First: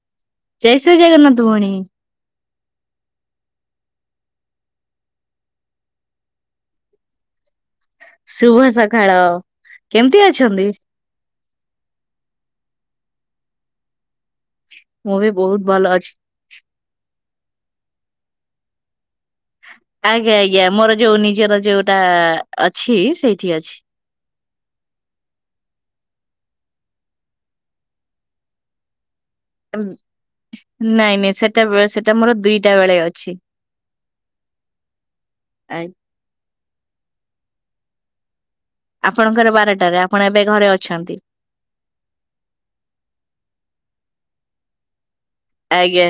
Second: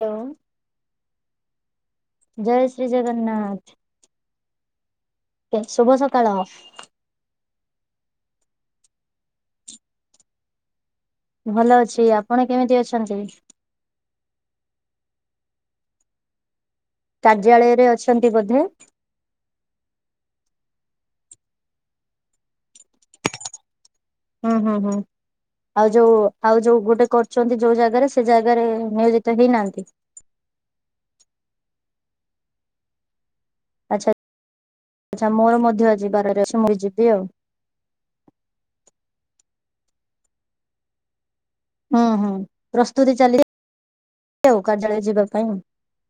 ହ ଜୟ ଶ୍ରୀ ଜଗନ୍ନାଥ ଭଉଣୀ ଜୟ ଶ୍ରୀ ଜଗନ୍ନାଥ କେ ଶୁଭ ସକାଳ। ଶୁଭ ସଖାଳ, କେମିତି ଅଛନ୍ତି? ଭଲ ଅଛି, ଆପଣ କେମିତି ଅଛନ୍ତି? ମୁଁ ବି ବହୁତ ଭଲ ଅଛି। କାର୍ଯ୍ୟାଳୟରେ ଅଛନ୍ତି ବୋଧେ? ଆଜ୍ଞା ଆଜ୍ଞା ମୋର ଯୋଉ ନିଜର ଯୋଉଟା ଅଛି ସେଇଠି ଅଛି। ହୁଁ ହୁଁ ହୁଁ ଆଉ ଯୋଉ ଆଉ ଯୋଉ ଗୋଟେ କରୁଚନ୍ତି ଯୋଉ ଜାଗାରେ ସେ ଜାଗାରେ ନିୟଯି ମ୍ ନାଇଁ ନାଇଁ ସେଟା ବେ ସେଟା ମୋର ଦୁଇଟା ବେଳେ ଅଛି। ଆଚ୍ଛା ଆଚ୍ଛା ମୋର ଆ ମଧ୍ୟ ଆଜି ଯିବାର ରେ ଅଛି ମୁଁ ବି ଯିବି ଆଉ। ଆପଣଙ୍କର ବାରଟାରେ, ଆପଣ ଏବେ ଘରେ ଅଛନ୍ତି? ହୁଁ ହୁଁ ପ୍ରସ୍ତୁତି ଚାଲି ଆଉ କାର୍ଯ୍ୟାଳୟ ଯିବାକୁ। କାଇଁ ଆଜ୍ଞା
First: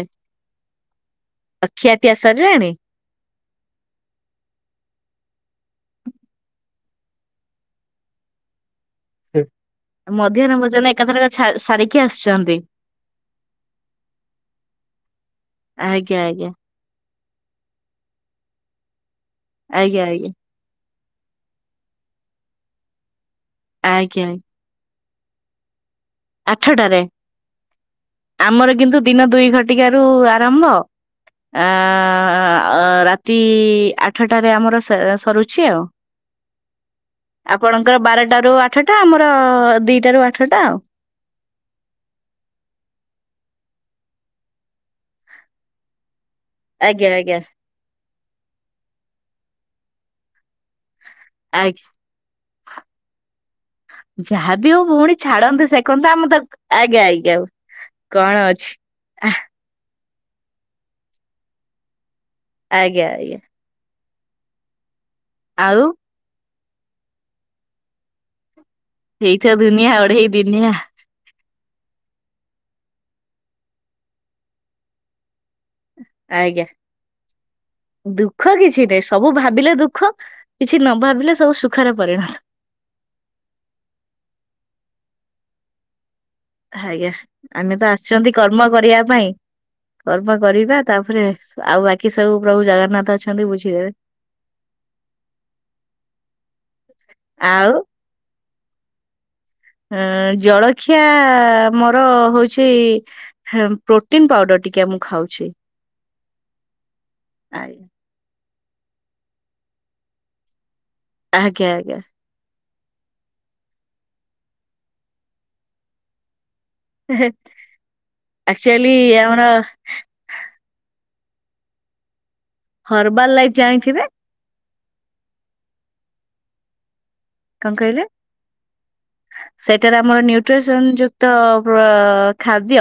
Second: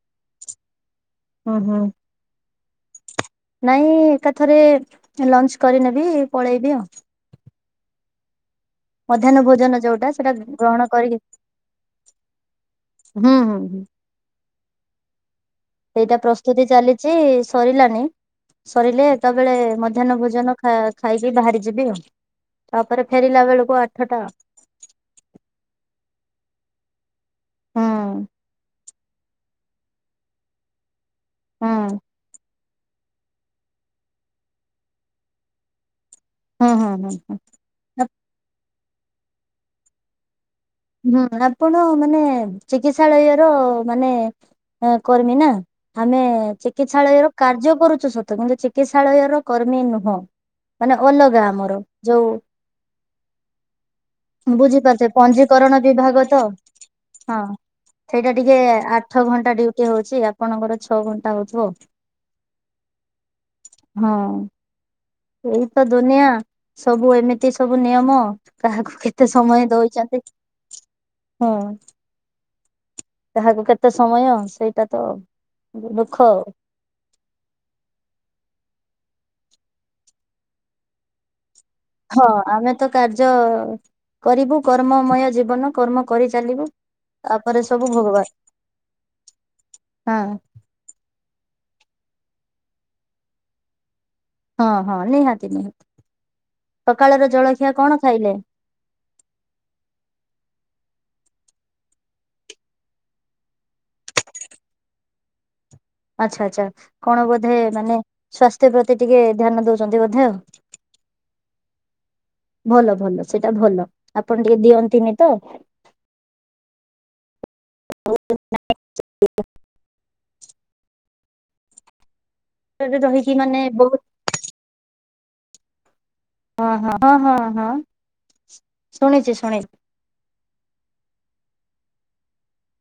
ହୁଁ ଆଉ ହୁଁ। ଖିଆ ପିଆ ସରିଲାଣି? ନାଇଁ ଏକାଥରେ ଲଞ୍ଚ କରିନେବି ପଳେଇବି ଆଉ। ମଧ୍ୟାହ୍ନ ଭୋଜନ ଯୋଉଟା ସେଟା ମଧ୍ୟାହ୍ନ ଭୋଜନ ଗ୍ରହଣ କରିକି ଏକାଥରକେ ଛା ସାରିକି ଆସୁଛନ୍ତି। ହୁଁ ହୁଁ ହୁଁ। ସେଇଟା ଆଜ୍ଞା ଆଜ୍ଞା ପ୍ରସ୍ତୁତି ଚାଲିଛି ସରିଲାନି ସରିଲେ ତବେଳେ ଆଜ୍ଞା ମଧ୍ୟାହ୍ନ ଆଜ୍ଞା। ଭୋଜନ ଖା-ଖାଇକି ବାହାରି ଯିବି ଆଉ, ତାପରେ ଫେରିଲା ବେଳକୁ କୁ ଆଠଟା ଆଜ୍ଞା ଆଠଟାରେ, ହୁଁ ଆମର କିନ୍ତୁ ଦିନ ଦୁଇ ଘଟିକା ରୁ ଆରମ୍ଭ ଆ ହୁଁ ଆ ରାତି ଆଠଟାରେ ଆମର ସ-ସରୁଛି ଆଉ। ହୁଁ ହୁଁ ହୁଁ ହୁଁ। ଆପଣଙ୍କର ବାରଟାରୁ ଆଠଟା, ଆମର ଦିଟାରୁ ଆଠଟା ଆଉ। ହୁଁ ଆପଣ ମାନେ ଚିକିତ୍ସାଳୟର ମାନେ ହଁ କର୍ମୀ ନା ଆମେ ଆଜ୍ଞା ଚିକିତ୍ସାଳୟ ର ଆଜ୍ଞା କାର୍ଯ୍ୟ କରୁଛୁ ସତ କିନ୍ତୁ ଚିକିତ୍ସାଳୟ ର କର୍ମୀ ନୁହଁ। ମାନେ ଅଲଗା ଆମର ଆଜ୍ଞା ଯୋଉ ଯାହାବି ହଉ ବୁଝିପାରୁଛ ଭଉଣୀ ପଞ୍ଜି ଛାଡନ୍ତୁ କରଣ ସେ କଥା ଆମ ବିଭାଗ ତ, ଆଜ୍ଞା ଆଜ୍ଞା ହଁ ସେଇଟା କଣ ଟିକେ ଅଛି। ଆଠ ଘଣ୍ଟା ଡିଉଟି ହଉଛି ଆ ଆପଣଙ୍କର ଛଅ ଘଣ୍ଟା ହଉଥିବ? ଆଜ୍ଞା ଆଜ୍ଞା। ହଁ ଏଇ ଆଉ ତ ଦୁନିଆ। ସବୁ ଏମିତି ସବୁ ନିୟମ କାହାକୁ କେତେ ସମୟ ଦଉଛନ୍ତି! ଇନିଆଁ ହଁ କାହାକୁ କେତେ ସମୟ ସେଇଟା ତ ଦୁଃଖ ଆଉ ଆଜ୍ଞା। ଦୁଃଖ କିଛି ନାହିଁ ସବୁ ଭାବିଲେ ଦୁଃଖ କିଛି ନ ଭାବିଲେ ସବୁ ସୁଖ ଖ ଆମେ ତ କାର୍ଯ୍ୟ କରିବୁ କର୍ମମୟ ଜୀବନ କର୍ମ କରିଚାଲିବୁ ଆଜ୍ଞା ଆମେ ତ ଆସିଛନ୍ତି କର୍ମ କରିବା ପାଇଁ ହଁ କର୍ମ କରିବା ତାପରେ ସ ଆଉ ବାକି ସବୁ ପ୍ରଭୁ ଜଗନ୍ନାଥ ଅଛନ୍ତି ବୁଝିଦେବେ। ହଁ ହଁ ନିହାତି ନିହାତି। ସକାଳର ଆଉ ଜଳଖିଆ କଣ ଖାଇଲେ? ହେଁ ଜଳଖିଆ ମୋର ହଉଛି ହେ ପ୍ରୋଟିନ ପାଉଡର ଟିକେ ମୁଁ ଖାଉଛି। ଆଚ୍ଛା ଆଚ୍ଛା କଣ ବୋଧେ ଆଜ୍ଞା ମାନେ ସ୍ଵାସ୍ଥ୍ୟ ପ୍ରତି ଟିକେ ଧ୍ୟାନ ଦଉଛନ୍ତି ବୋଧେ ଆଉ? ଆଜ୍ଞା ଆଜ୍ଞା। ଭଲ ଭଲ ସେଟା ଭଲ ଆପଣ ଟିକେ ଦିଅନ୍ତିନି ତ। ଆକ୍ଚୁଆଲି ଆମର [inaudible] ରହିକି ହରବାଲ ଲାଇଫ୍ ମାନେ ବହୁତ ଜାଣିଥିବେ? ହଁ ହଁ ହଁ ହଁ। କଣ କହିଲେ ଶୁଣିଛି ଶୁଣିଛି ସେ ସେଥିରେ ଆମର ନ୍ୟୁଟ୍ରିସନ ଯୁକ୍ତ ପ୍ର ଖାଦ୍ୟ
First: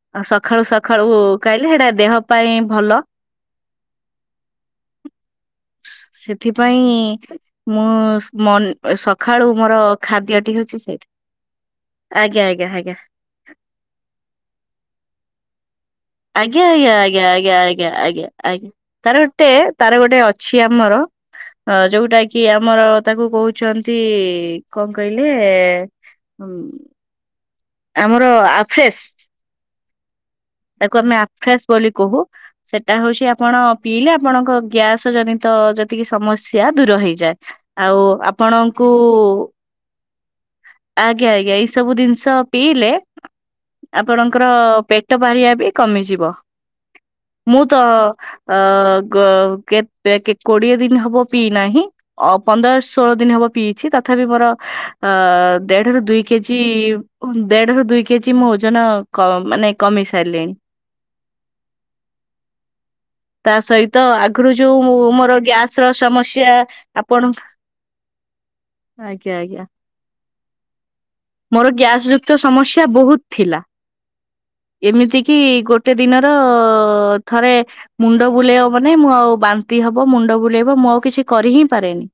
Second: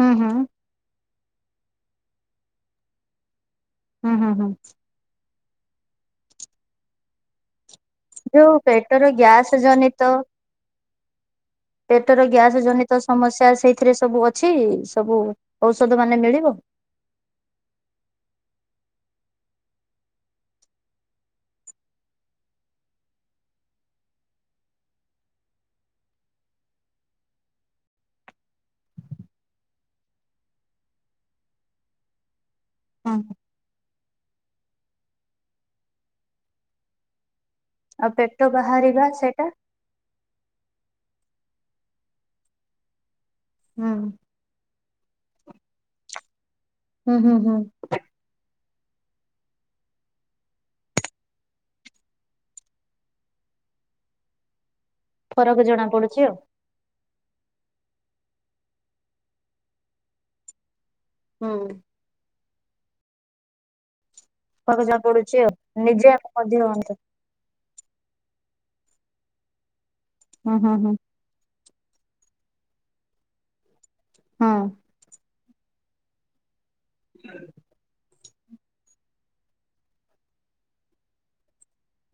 ହୁଁ ହୁଁ ସଖାଳୁ ସ ସଖାଳୁ ଖାଇଲେ ସେଟା ଦେହ ପାଇଁ ଭଲ। ହୁଁ ହୁଁ ହୁଁ। ସେଥିପାଇଁ ମୁଁ ଯୋଉ ମନ୍ ପେଟର ସଖାଳୁ ଗ୍ୟାସ ମୋର ଜନିତ ଖାଦ୍ୟ ଟି ହେଉଚି ସେଇଟା। ପେଟର ଗ୍ୟାସ ଜନିତ ସମସ୍ୟା ସେଇଥିରେ ସବୁ ଅଛି ସବୁ ଔଷଧ ମାନେ ମେ ଆଜ୍ଞା ଆଜ୍ଞା ଆଜ୍ଞା ଆଜ୍ଞା ଆଜ୍ଞା ଆଜ୍ଞା ଆଜ୍ଞା ତାର ଗୋଟେ ତାର ଗୋଟେ ଅଛି ଆମର ଅ ଯୋଉଟା କି ଆମର ତାକୁ କହୁଚନ୍ତି କଣ କହିଲେ ହୁଁ। ଆମର ଆଫେସ୍ ତାକୁ ଆମେ ଆଫ୍ରେସ ବୋଲି କହୁ। ସେଟା ହୁଁ ହଉଛି ଆପଣ ପିଇଲେ ଆପଣଙ୍କ ଗ୍ୟାସ ଜନିତ ଯେତିକି ସମସ୍ୟା ଦୂର ହେଇଯାଏ। ଆଉ ପେଟ ଆପଣଙ୍କୁ ବାହାରିବା ସେଇଟା ଆଜ୍ଞା ଆଜ୍ଞା ଏଇ ସବୁ ଦିନିଷ ପିଇଲେ ହୁଁ ଆପଣ ଙ୍କର ପେଟ ବାହାରିିବା ବି କମିଯିବ ହୁଁ ହୁଁ ହୁଁ ମୁଁ ତ ଅଁ ଗ କେତେ କି କୋଡିଏ ଦିନ ହବ ପିଇ ନାହିଁ। ଅ ପନ୍ଦର, ଷୋହଳ ଦିନ ହବ ପିଇଛି ତଥାପି ମୋର ଅଁ ଫରକ ଜଣା ଦେଢ ରୁ ପଡୁଛି ଦୁଇ ଆଉ କେଜି କି ଦେଢ ରୁ ଦୁଇ କେଜି ମୁଁ ଓଜନ କ ମାନେ କମେଇ ସାରିଲିଣି। ହଁ। ତା ସହିତ ଆଗରୁ ଫରକ ଯୋଉ ଜଣା ମୋର ପଡୁଛି ଆଉ ଗ୍ୟାସ ର ନିଜେ ଆମେ ସମସ୍ୟା ମଧ୍ୟ ହୁଅନ୍ତୁ। ଆ ପଣଙ୍କ ଆଜ୍ଞା ଆଜ୍ଞା। ହଁ ହଁ ହଁ। ମୋର ଗ୍ୟାସ ଯୁକ୍ତ ସମସ୍ୟା ବହୁତ୍ ଥିଲା। ହଁ। ଏମିତି କିି ଗୋଟେ ଦିନର ଥରେ ମୁନ୍ ମୁଣ୍ଡ ବୁଲେଇବ ମାନେ ମୁଁ ଆଉ ବାନ୍ତି ହବ ମୁଣ୍ଡ ବୁଲେଇବ ମୁଁ ଆଉ କିଛି କରି ହିଁ ପାରେନି।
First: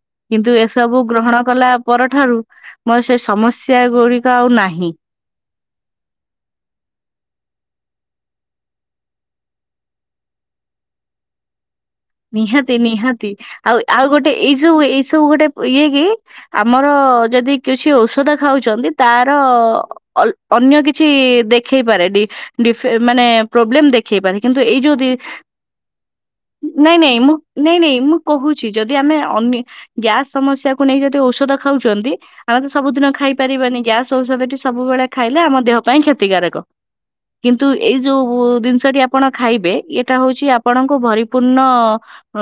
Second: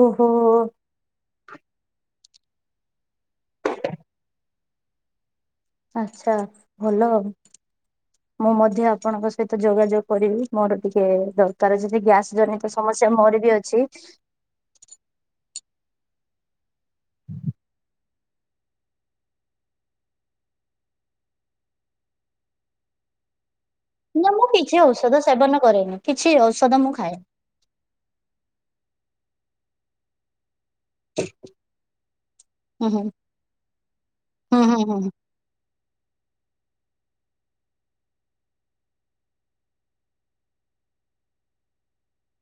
ଓହୋ କିନ୍ତୁ ଏସବୁ ଗ୍ରହଣ କଲା ପରଠାରୁ ମୋର ସେ ସମସ୍ୟା ଗୁଡି ଆଉ ନାହିଁ। ଆଚ୍ଛା ଭଲ ଆହୁ। ମୁଁ ମଧ୍ୟ ଆପଣଙ୍କ ସହିତ ଯୋଗାଯୋଗ କରିବି ମୋର ଟିକେ ଦର କାର ଯଦି ଗ୍ୟାସ ଜନିତ ନିହାତି ସମସ୍ୟା ନିହାତି ମୋର ବି ଆଉ ଅଛି। ଆଉ ଗୋଟେ ଏଇ ସବୁ ଏଇ ସବୁ ଗୋଟେ ଇଏ କି ଆମର ଯଦି କିଛି ଔଷ ଔଷଧ ଖାଉଛନ୍ତି ତାର ଅଲ୍ ଅନ୍ୟ କିଛି ଦେଖେଇପାରେ ଡି ଡିଫେ ମାନେ ପ୍ରୋବ୍ଲେମ ଦେ ନା ଖେଇପାରେ ମୁଁ କିନ୍ତୁ କିଛି ଏଇ ଯୋଉ ଦି ଔଷଧ ସେବନ କରେନି। କିଛି ଔଷ୍ ନାଇଁ ନାଇଁ ମୁଁ ନାଇଁ ନାଇଁ ମୁଁ କହୁଛି ଯଦି ଆମେ ଅନି ଗ୍ୟାସ ସମସ୍ୟା କୁ ନେଇ ଯଦି ଔଷଧ ଖାଉଛନ୍ତି ଆମେ ତ ହୁଁ ସବୁ ହୁଁ ଦିନ ଖାଇ ପାରିବାନି ଗ୍ୟାସ ଔଷଧ ଟି ହୁଁ ହୁଁ ହୁଁ ସବୁବେଳେ ଖାଇ ନା ଆମ ଦେହ ପାଇଁ କ୍ଷତିକାରକ। କିନ୍ତୁ ଏଇ ଯୋଉ ଉ, ଜିନିଷଟି ଆପଣ ଖାଇବେ ଏଟା ହଉଛି ଆପଣଙ୍କୁ ଭରି ପୂର୍ଣ୍ଣ ଅ,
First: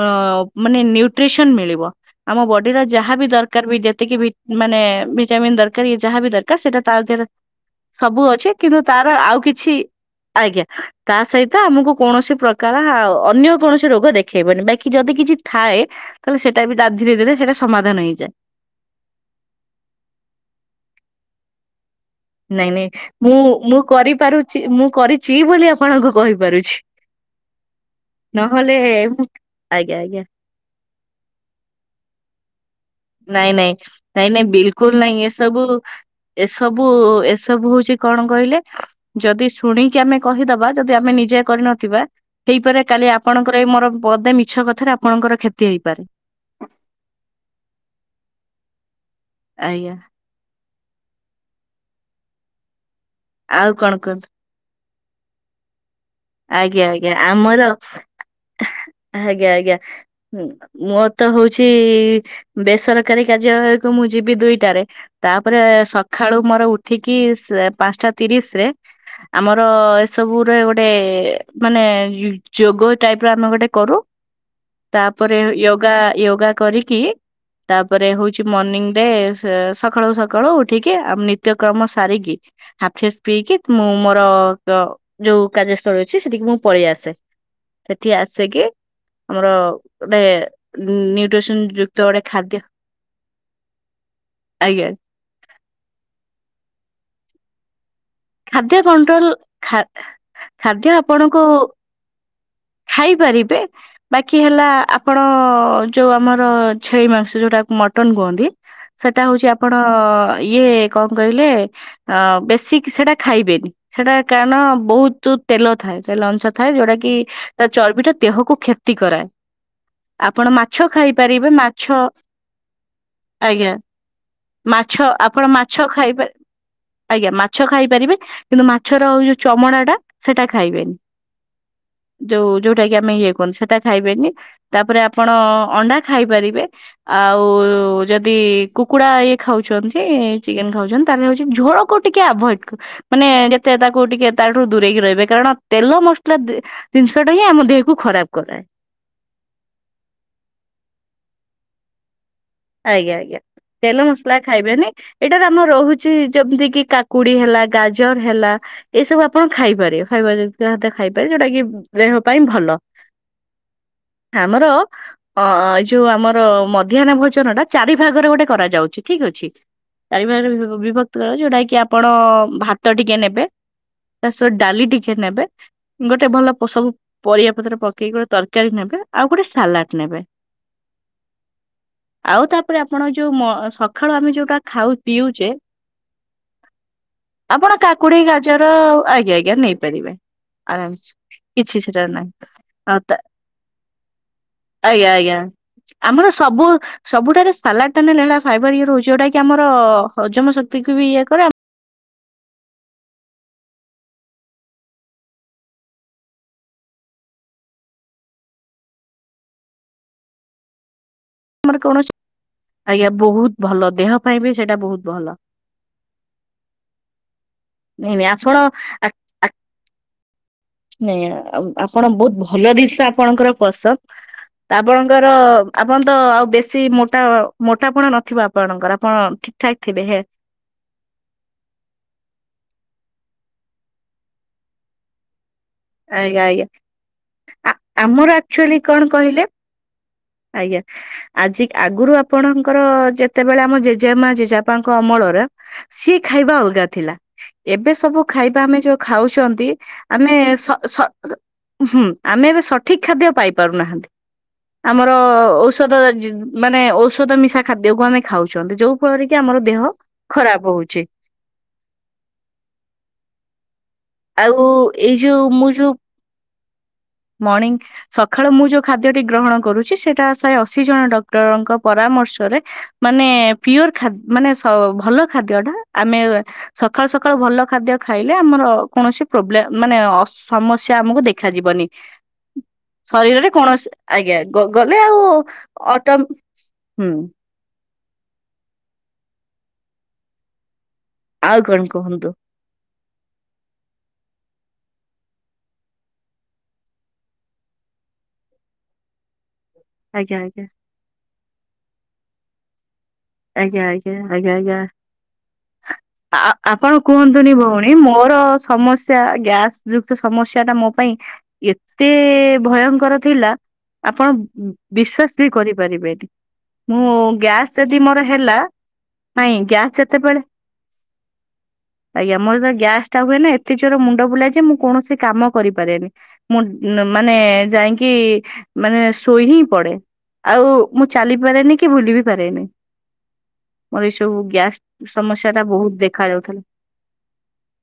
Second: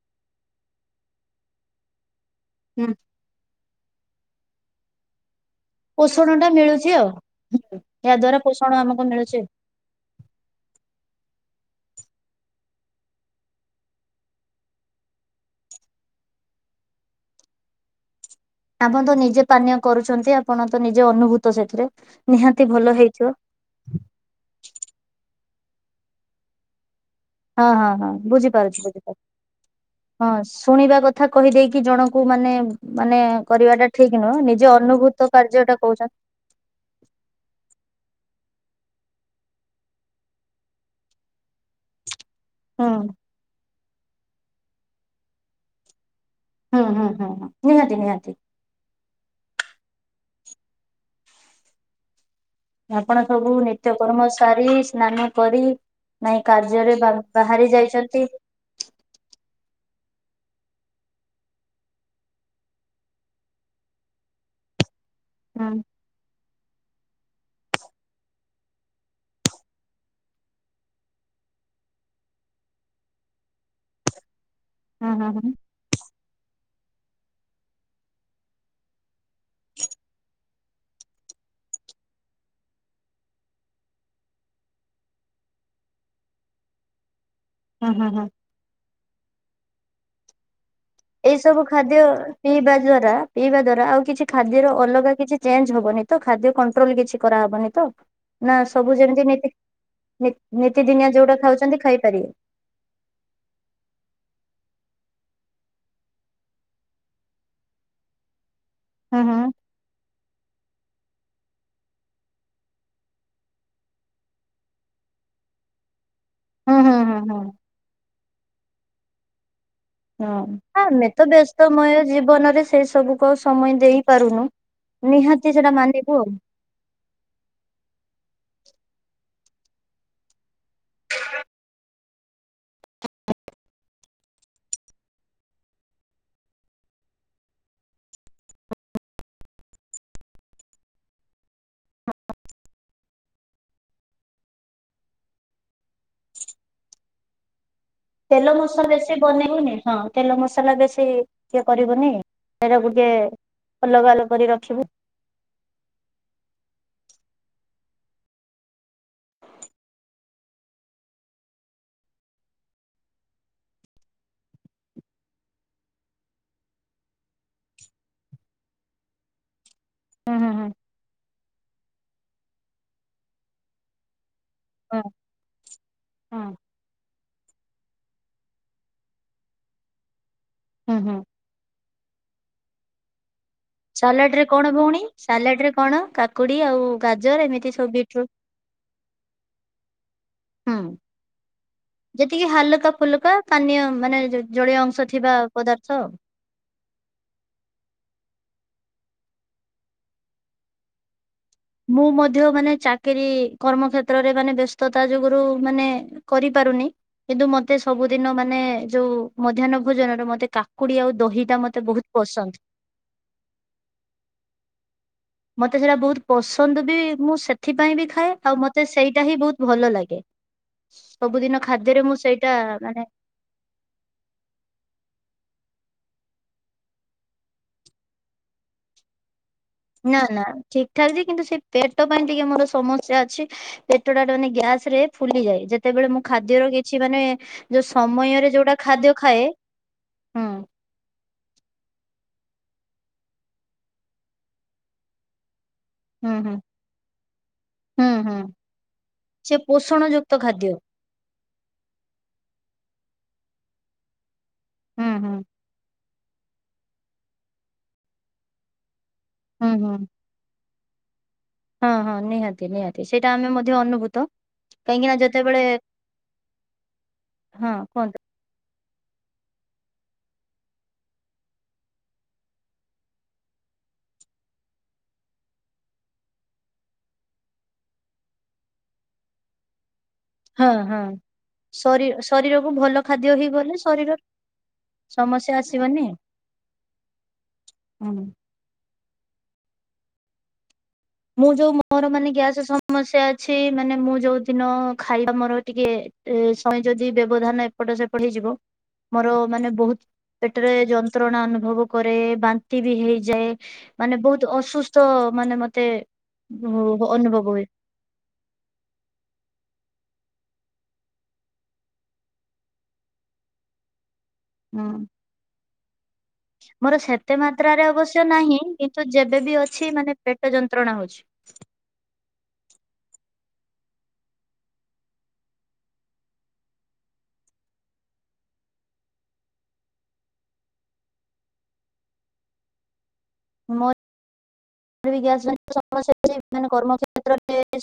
ମାନେ ନିଉଟ୍ରିସନ୍ ମିଳିବ। ଆମ ବଡ଼ିର ହୁଁ ହୁଁ ଯାହା ବି ଦର କାର ବି ଯେତିକି ଭି-ମାନେ ଭିଟାମିନ ଦର କାରି ଯାହା ବି ପୋଷଣ ଟା ଦରକାର ସେଟା ମିଳୁଛି ତା ଆଉ। ଧିଅରେ ହୁଁ ଏହା ସବୁ ଦ୍ଵାରା ଅଛି ପୋଷଣ କିନ୍ତୁ ଆମକୁ ତାର ମିଳୁଛି। ଆଉ କିଛି ଆଜ୍ଞା ତା ସହିତ ଆମକୁ କୌଣସି ପ୍ରକାର ହାଉ ଅନ୍ୟ କୌଣସି ସି ରୋଗ ଦେଖେଇବନି। ବାକି ଯଦି କିଛି ଥାଏ ତାହେଲେ ସେଟା ବି ଦା-ଧୀରେ ଧୀରେ ସେଟା ସମାଧାନ ହେଇଯାଏ। ଆପଣ ତ ନିଜେ ପାନୀୟ କରୁଛନ୍ତି ଆପଣ ତ ନିଜେ ଅନୁଭୂତ ସେଥିରେ। ନିହାତି ନାଇଁ ଭଲ ନାଇଁ ହେଇଥିବ ମୁଁ ମୁଁ କରିପାରୁଛି ମୁଁ କରିଛି ବୋଲି ଆପଣଙ୍କୁ କହିପାରୁଛି। ହଁ, ହଁ, ହଁ ନହେଲେ ବୁଝିପାରୁଛି ବୁଝିପାରୁ ଆଜ୍ଞା ଆଜ୍ଞା। ହଁ ଶୁଣିବା କ ଥା କହିଦେଇକି ଜଣଙ୍କୁ ମାନେ ମାନେ ନାଇଁ ନାଇଁ କରିବାଟା ଠିକ ନାଇଁ ନୁହଁ। ନାଇଁ ନିଜ ବିଲକୁଲ ନାଇଁ ଅନୁଭୂତ ଏସବୁ କାର୍ଯ୍ୟ ଟା କହୁଛନ୍ ଏସବୁ ଏସବୁ ହଉଛି କଣ କହିଲେ ଯଦି ଶୁଣିକି ଆମେ କହିଦବା ଯଦି ଆମେ ନିଜେ କରିନଥିବା ହେଇପାରେ ହୁଁ। କାଲି ଆପଣଙ୍କର ଏଇ ମୋର ପଦେ ମିଛ କଥାରେ ଆପଣଙ୍କର କ୍ଷତି ହେଇପାରେ। ହଁ, ହଁ, ହଁ, ହଁ ନିହାତି ନିହାତି। ଆଜ୍ଞା। ଆପଣ ସବୁ ଆଉ କଣ ନିତ୍ୟ କର୍ମ କୁହନ୍ତୁ ସାରି ସ୍ନାନ କରି ନାଇଁ ଆଜ୍ଞା କାର୍ଯ୍ୟରେ ଆଜ୍ଞା ଆମର ବା-ବାହାରି ଯାଇଛନ୍ତି। ଆଜ୍ଞା, ଆଜ୍ଞା ଉଁ, ମୋ ତ ହଉଛି ବେସରକାରୀ କାର୍ଯ୍ୟାଳୟକୁ ମୁଁ ଯିବି ଦୁଇଟାରେ। ତାପରେ ହୁଁ ସ ଖାଳୁ ମୋର ଉଠିକି ସେ ପାନ୍ସଟା ତିରିଶ ରେ ଆମର ଏସବୁରେ ଗୋଟ ଟେ ମାନେ ଯୋଗ ଟାଇପ୍ ର ଆମେ ଗୋଟେ କରୁ। ହୁଁ ହୁଁ ତାପରେ ହୁଁ ୟୋଗା ୟୋଗା କରିକି ତାପରେ ହଉଛି ମର୍ନିଂ ରେ ସେ ସକାଳୁ ସକାଳୁ ଉଠିକି ଆମ ନିତ୍ୟକ୍ରମ ସାରିକି। ହାଫିସ୍ ପିଇକି ମୁଁ ମୋର ଅ, ଯୋଉ କାର୍ଯ୍ୟସ୍ଥଳୀ ଅଛି ସେଠିକି ମୁଁ ପଳେଇ ଆସେ। ହୁଁ ସେଠି ହୁଁ ହୁଁ। ଆସିକି ଆମର ଡେ ଏଇ ସବୁ ଖାଦ୍ୟ ପିଇବା ଜ୍ବରା ପିଇବା ଦ୍ଵାରା ଆଉ କିଛି ଖାଦ୍ୟର ଆଜ୍ଞା ଅଲଗା କିଛି ଚେଞ୍ଜ ହବନି ତ ଖାଦ୍ୟ କଣ୍ଟ୍ରୋଲ୍ କିଛି କରାହବନି ତ? ନା ଖାଦ୍ୟ ସବୁ ଯେମିତି କଣ୍ଟ୍ରୋଲ ନିତି ଖା ଖାଦ୍ୟ ନି-ନିତିଦିନିଆ ଯୋଉଟା ଆପଣଙ୍କୁ ଖାଉଛନ୍ତି ଖାଇପାରିବେ? ଖାଇପାରିବେ। ବାକି ହେଲା ଆପଣ ଯୋଉ ଆମର ଛେଳି ମାଂସ ଯୋଉଟାକୁ ମଟନ୍ କୁହନ୍ତି। ହୁଁ ସେଟା ହୁଁ। ହଉଛି ଆପଣ ଇଏ କଣ କହିଲେ ଅଁ, ବେଶୀକି ସେଟା ଖାଇବେନି। ସେଟା କାରଣ ବହୁତୁ ତେଲ ଥାଏ। ତେଲ ଅଂଶ ଥାଏ ହୁଁ ଯୋଉଟା ହୁଁ କି ହୁଁ ହୁଁ ଏ ଚର୍ବିଟା ଦେହକୁ କ୍ଷତି କରାଏ। ହଁ ଆପଣ ମାଛ ଆମେ ତ ଖାଇପାରିବେ ମାଛ ବ୍ୟସ୍ତମୟ ଜୀବନରେ ସେଇ ସବୁକୁ ଆଉ ଆଜ୍ଞା ସମୟ ଦେଇ ପାରୁନୁ। ମାଛ ନିହାତି ଆପଣ ସେଟା ମାଛ ମାନିବୁ ଖାଇବେ। ଆଉ। ଆଜ୍ଞା ମାଛ ଖାଇପାରିବେ କିନ୍ତୁ ମାଛର ଯୋଉ ଚମଡ଼ା ଟା ସେଟା ଖାଇବେ। ଯୋଉ ଯୋଉଟା କି ଆମେ ଇଏ କରୁନୁ ସେଟା ଖାଇବେନି। ତାପରେ ଆପଣ ଅଣ୍ଡା ଖାଇପାରିବେ। ଆଉ ଯଦି କୁକୁଡା ଇଏ ଖାଉଛନ୍ତି ଚିକେନ୍ ଖାଉଛନ୍ତି ତାହେଲେ ହଉଛି ଝୋଳ କୁ ଟିକେ ଆଭଏଡ କର। ମାନେ ଯେତେ ତାକୁ ଟିକେ ତାଠାରୁ ଦୂରେଇକି ରହିବେ। କାରଣ ତେଲ ମସଲା ଦି- ଜିନିଷ ଟା ହିଁ ଆମ ଦେହ ତେଲ ମସଲା ବେଶୀ ବନେଇବୁନି ହଁ ତେଲ ମସଲା ବେଶୀ ଇଏ କରିବୁନି। ସେଇଟା ଟିକେ ଆଜ୍ଞା ଆଜ୍ଞା ତେଲ ଅଲଗା ଅଲଗା ମସଲା କରି ରଖିବୁ। ଖାଇବେନି ଏଇଟାରେ ଆମ ରହୁଛି ଯେମିତି କିି କାକୁଡି ହେଲା ଗାଜର ହେଲା। ଏଇ ସବୁ ଆପଣ ଖାଇପାରିବ ଖାଇବା ଖାଇପାର ଯୋଉଟା କି ଦେହ ପାଇଁ ଭଲ। ଆମର ଅ ଯୋଉ ଆମର ମଧ୍ୟାହ୍ନ ଭୋଜନ [unintelligible] ଚାରି ଭାଗରେ ଗୋଟେ କରାଯାଉଛି ଠିକ୍ ଅଛି? ହୁଁ ହୁଁ ଚାରିପାଗରେ ହୁଁ ବିଭକ୍ତି ଯୋଉଟା କିି ଆପଣ ଭାତ ଟିକେ ନେବେ କେଶର ଡାଲି ହୁଁ ଟିକେ ନେବା ଗୋଟେ ଭଲ ହୁଁ। ସବୁ ପରିବା ପତ୍ର ପକେଇକି ଗୋଟେ ତରକାରୀ ନେବେ ଆଉ ଗୋଟେ ସାଲାଡ ନେବେ। ହୁଁ ହୁଁ। ଆଉ ତାପରେ ଆପଣ ଯୋଉ ମ ସକାଳୁ ଆମେ ସାଲାଡ ରେ ଯୋଉଟା କଣ ଖାଉ ଭଉଣୀ ପିଉଛେ ସାଲାଡ ରେ କଣ କାକୁଡି ଆଉ ଗାଜର ଆପଣ ଏମିତି ସବୁବିଟ୍ କାକୁଡି ଗାଜର ଆଜ୍ଞା ଆଜ୍ଞା ନେଇପାରିବେ ହୁଁ ଆରାମସେ। କିଛି ସେଟା ଯେତିକି ହାଲୁକା ଫୁଲୁକା ପାନୀୟ ମାନେ ଜଳୀୟ ଆଜ୍ଞା ଅଂଶ ଆଜ୍ଞା ଥିବା ପଦାର୍ଥ। ଆଉ। ଆମର ସବୁ ସବୁଠାରୁ ସାଲାଡ ଟାନେ ଲେଳା ଫାଇବର ଇ ରହୁଛି ଯୋଉଟା କି ଆମର ହଜମ ଶକ୍ତିକୁ ବି ଇଏ କରେ। ମୁଁ ମଧ୍ୟ ମାନେ ଚାକିରୀ କର୍ମ ଷେତ୍ରରେ ମାନେ ବ୍ୟସ୍ତତା ଯୋଗୁରୁ ମାନେ କରିପାରୁନି। କିନ୍ତୁ ମତେ ସବୁଦିନ ମାନେ ଯୋଉ ମଧ୍ୟାହ୍ନ ଭୋଜନରେ ମତେ କାକୁଡି ଆଉ ଦହି ଟା ଆମର ମତେ ବହୁତ କୌଣସି ପସନ୍ଦ। ଆଜ୍ଞା ବହୁତ ଭଲ ଦେହ ପାଇଁ ବି ସେଇଟା ବହୁତ ଭଲ। ମତେ ସେଇଟା ବହୁତ ପସନ୍ଦ ବି ମୁଁ ସେଥିପାଇଁ ବି ନାଇଁ ନାଇଁ ଖାଏ ଆପଣ ଆଉ ମତେ ସେଇଟା ହିଁ ବହୁତ ଭଲ ଲାଗେ। ନ ସବୁଦିନ ଖାଦ୍ୟରେ ଆପଣ ମୁଁ ବହୁତ ସେଇଟା ଭଲ ମାନେ ଜିନିଷ ଆପଣଙ୍କର ପସନ୍ଦ। [inaudible] ଆପଣଙ୍କର ଆପଣ ତ ଆଉ ବେଶୀ ମୋଟା ମୋଟାପଣା ନଥିବ ଆପଣଙ୍କର ଆପଣ ଠାକ ଥିବେ ନା ହେ ନା ଠିକ ଠାକ୍ ଯେ କିନ୍ତୁ ସେ ପେଟ ପାଇଁ ଟିକେ ମୋର ସମସା ଅଛି। ପେଟଟାଟି ଗ୍ୟାସ ରେ ଫୁଲିଯାଏ। ସେତେବେଳେ ମୁଁ ଆଜ୍ଞା ଆଜ୍ଞା ଖାଦ୍ୟର କିଛି ମାନେ ଆ- ଯୋଉ ଆମର ସମୟରେ ଯୋଉଟା ଆକ୍ଚୁଆଲି କଣ ଖାଦ୍ୟ କହିଲେ ଖାଏ। ହୁଁ ଆଜ୍ଞା!। ଆଜି ଆଗରୁ ଆପଣଙ୍କର ଯେତେବେଳେ ଆମ ଜେଜେମା ଜେଜେପାଙ୍କ ଅମଳ ର ସିଏ ହୁଁ ହୁଁ ଖାଇବା ଅଲଗା ଥିଲା। ଏବେ ହୁଁ ସବୁ ହୁଁ ଖାଇବା ଆମେ ଯୋଉ ସେ ଖାଉଛନ୍ତି ପୋଷଣ ଆମେ ଯୁକ୍ତ ଖାଦ୍ୟ ସ ସ ଆମେ ସଠିକ ଖାଦ୍ୟ ପାଇ ପାରୁ ନାହାନ୍ତି ଆମର ହୁଁ ହୁଁ ଓଷଧ ଔଷଧ ମାନେ ଔଷଧ ମିଶା ଖାଦ୍ୟକୁ ଆମେ ଖାଉଛନ୍ତି ଯୋଉ କରିକି ଆମର ହୁଁ ଦେହ ହୁଁ। ଖରାପ ହଉଛି। ହଁ ହଁ ନିହାତି ନିହାତି ସେଇଟା ଆମେ ମଧ୍ୟ ଅନୁଭୂତି ଆଉ ଏଇ ଯୋଉ ମୁଁ ଯୋଉ ହଁ ମଣିଂ ଶ୍ କୁହନ୍ତୁ। ସକାଳୁ ମୁଁ ଯୋଉ ଖାଦ୍ୟଟି ଗ୍ରହଣ କରୁଛି ସେଇଟା ଶହେ ଅଶୀ ଜଣ ଡକ୍ଟରଙ୍କ ପରାମର୍ଶରେ ମାନେ ପିଓର ମାନେ ଭଲ ଖାଦ୍ୟ ଟା ଆମେ ସକାଳୁ ସକାଳୁ ଭଲ ଖାଦ୍ୟ ଖାଇଲେ ଆମର କୌଣସି ପ୍ରୋବ୍ଲେ ମାନେ ହଁ ସମସ୍ୟା ହଁ ଆମକୁ ଦେଖାଯିବନି ଶରୀ ଶରୀରକୁ ଭଲ ଖାଦ୍ୟ ଶରୀରରେ ହେଇଗଲେ କୌଣସି ଶରୀର ଆଜ୍ଞା ଗଲେ ଆଉ ସମସ୍ୟା ଆସିବନି ଅଟୋ ହୁଁ। ହୁଁ। ମୁଁ ଆଉ ଯୋଉ କଣ ମୋର କୁହନ୍ତୁ? ମାନେ ଗ୍ୟାସ ସ ସମସ୍ୟା ଅଛି ମାନେ ମୁଁ ଯୋଉ ଦିନ ଖାଇବା ମୋର ଟିକେ ଯଦି ବ୍ୟବଧାନ ଏପଟ ସେପଟ ହେଇଯିବ ମୋର ମାନେ ବହୁତ ଆଜ୍ଞା ଆଜ୍ଞା ପେଟରେ ଯନ୍ତ୍ରଣା ଅନୁଭବ କରେ ବା ବାନ୍ତି ହେଇଯାଏ ଆଜ୍ଞା ଆଜ୍ଞା ମାନେ ବହୁତ ଆଜ୍ଞା ଆଜ୍ଞା। ଅସୁସ୍ଥ ମାନେ ମତେ ଆ ଆପଣ କୁହନ୍ତୁ ଅନୁଭବ ହୁଏ ଭୁଲ। ମୋର ସମସ୍ୟା ଗ୍ୟାସ ଯୁକ୍ୟ ସମସ୍ୟା ଟା ମୋ ପାଇଁ ଏତେ ଭୟଙ୍କର ଥିଲା ଆପଣ ହୁଁ। ବିଶ୍ୱାସ କରିପାରିବେନି ମୋର ମୁଁ ସେତେ ଗ୍ୟାସ ମାତ୍ରାରେ ମୋର ଅବଶ୍ୟ ହେଲା ନାହିଁ କିନ୍ତୁ ନାଇଁ ଯେବେବି ଅଛି ଗ୍ୟାସ ମାନେ ଯେତେବେଳେ ପେଟ ଯନ୍ତ୍ରଣା ହଉଛି। ଆଜ୍ଞା ମୋର ଏବେ ଗ୍ୟାସ ଟା ହୁଏ ନା ଏତେ ଜୋରସେ ମୁଣ୍ଡ ବୁଲା ଯେ ମୁ କୌଣସି କାମ କରିପାରେନି। ମୁଁ ମାନେ ଯାଇକି ମାନେ ଶୋଇ ହିଁ ପଡେ। ଆଉ ମୁଁ ଚାଲି ପାରେନି କି ଭୁଲି ବି ପାରେନି। [inaudible] ମର ଏ ସବୁ ଗ୍ୟାସ୍ ଗ୍ୟା ସମସି ଅଛି ମାନ କର୍ମ କେତ୍ରରେ [unintelligible]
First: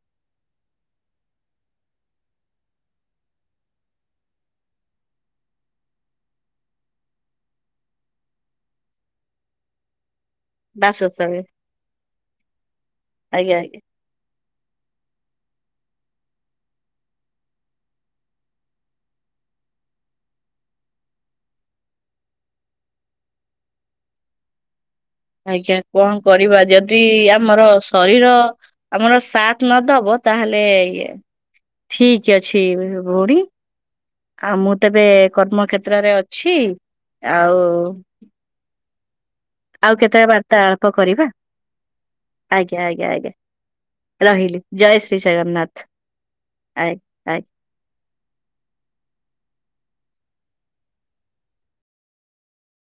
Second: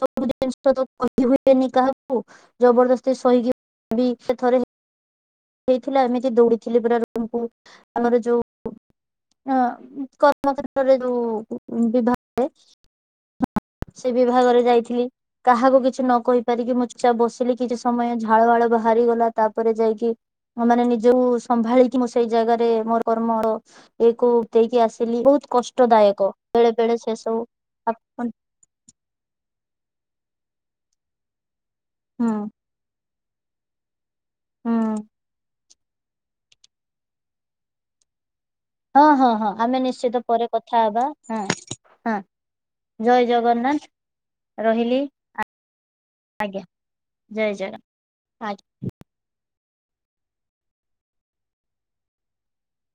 ସବୁ ଜିନିଷ ତ କହି ହୁଏନି କାହାକୁ ଜବରଦସ୍ତି ସହିକି ସେ ଥରେ ହାଇଥିଲା ଏମିତି ଦୌଡି ଥିଲି ପୁରା ରୁମକୁ ଆମର ଯୋଉ [unintelligible] ମ କ୍ଷେତ୍ରରେ ଦାସ ଆଜ୍ଞା ଯୋଉ ବିଭାଗ [unintelligible] ଆଜ୍ଞା। ସେ ବିଭାଗରେ ଯାଇଥିଲି। କାହାକୁ କିଛି ନ କହି ପାରିକି ମୁଁ ଚୁପ ଚାପେ ବସିଲି କିଛି ସମୟ ଝାଳ ହାଳ ବାହାରିଗଲା ତାପରେ ଯାଇକି। ମାନେ ନିଜକୁ ସମ୍ଭାଳିକି ମୁଁ ସେଇ ଜାଗାରେ ମୋର କର୍ମର ଇଏକୁ ଦେଇକି ଆସିଲି ବହୁତ ଆଜ୍ଞା କଷ୍ଟ କଣ ଦାୟକ କରିବା ବେଳେ ବେଳେ ଯଦି ସେ ସବୁ। ଆମର ଆପଣ ଶରୀର ଆମର ସାଥ ନଦବ ତାହେଲେ ଇଏ ଠିକ ହୁଁ। ଅଛି ଭଉଣୀ। ଆଉ ହୁଁ ମୁଁ ତେବେ କର୍ମକ୍ଷେତ୍ରରେ ଅଛି ଆଉ ହଁ ହଁ ହଁ। ଆମେ ଆଉ କେତେ ନିଶ୍ଚିତ ବେଳେ ପରେ ବାର୍ତ୍ତା କଥା ଆଳାପ ହବା କରିବା। ହଁ ହଁ ଆଜ୍ଞା ଆଜ୍ଞା ଜୟ ଆଜ୍ଞା ଜଗନ୍ନାଥ ରହିଲି ଜୟ ଶ୍ରୀ ଜଗନ୍ନାଥ। ଆଜ୍ଞା ଆ। ଜୟ ଜଗନ୍ନାଥ।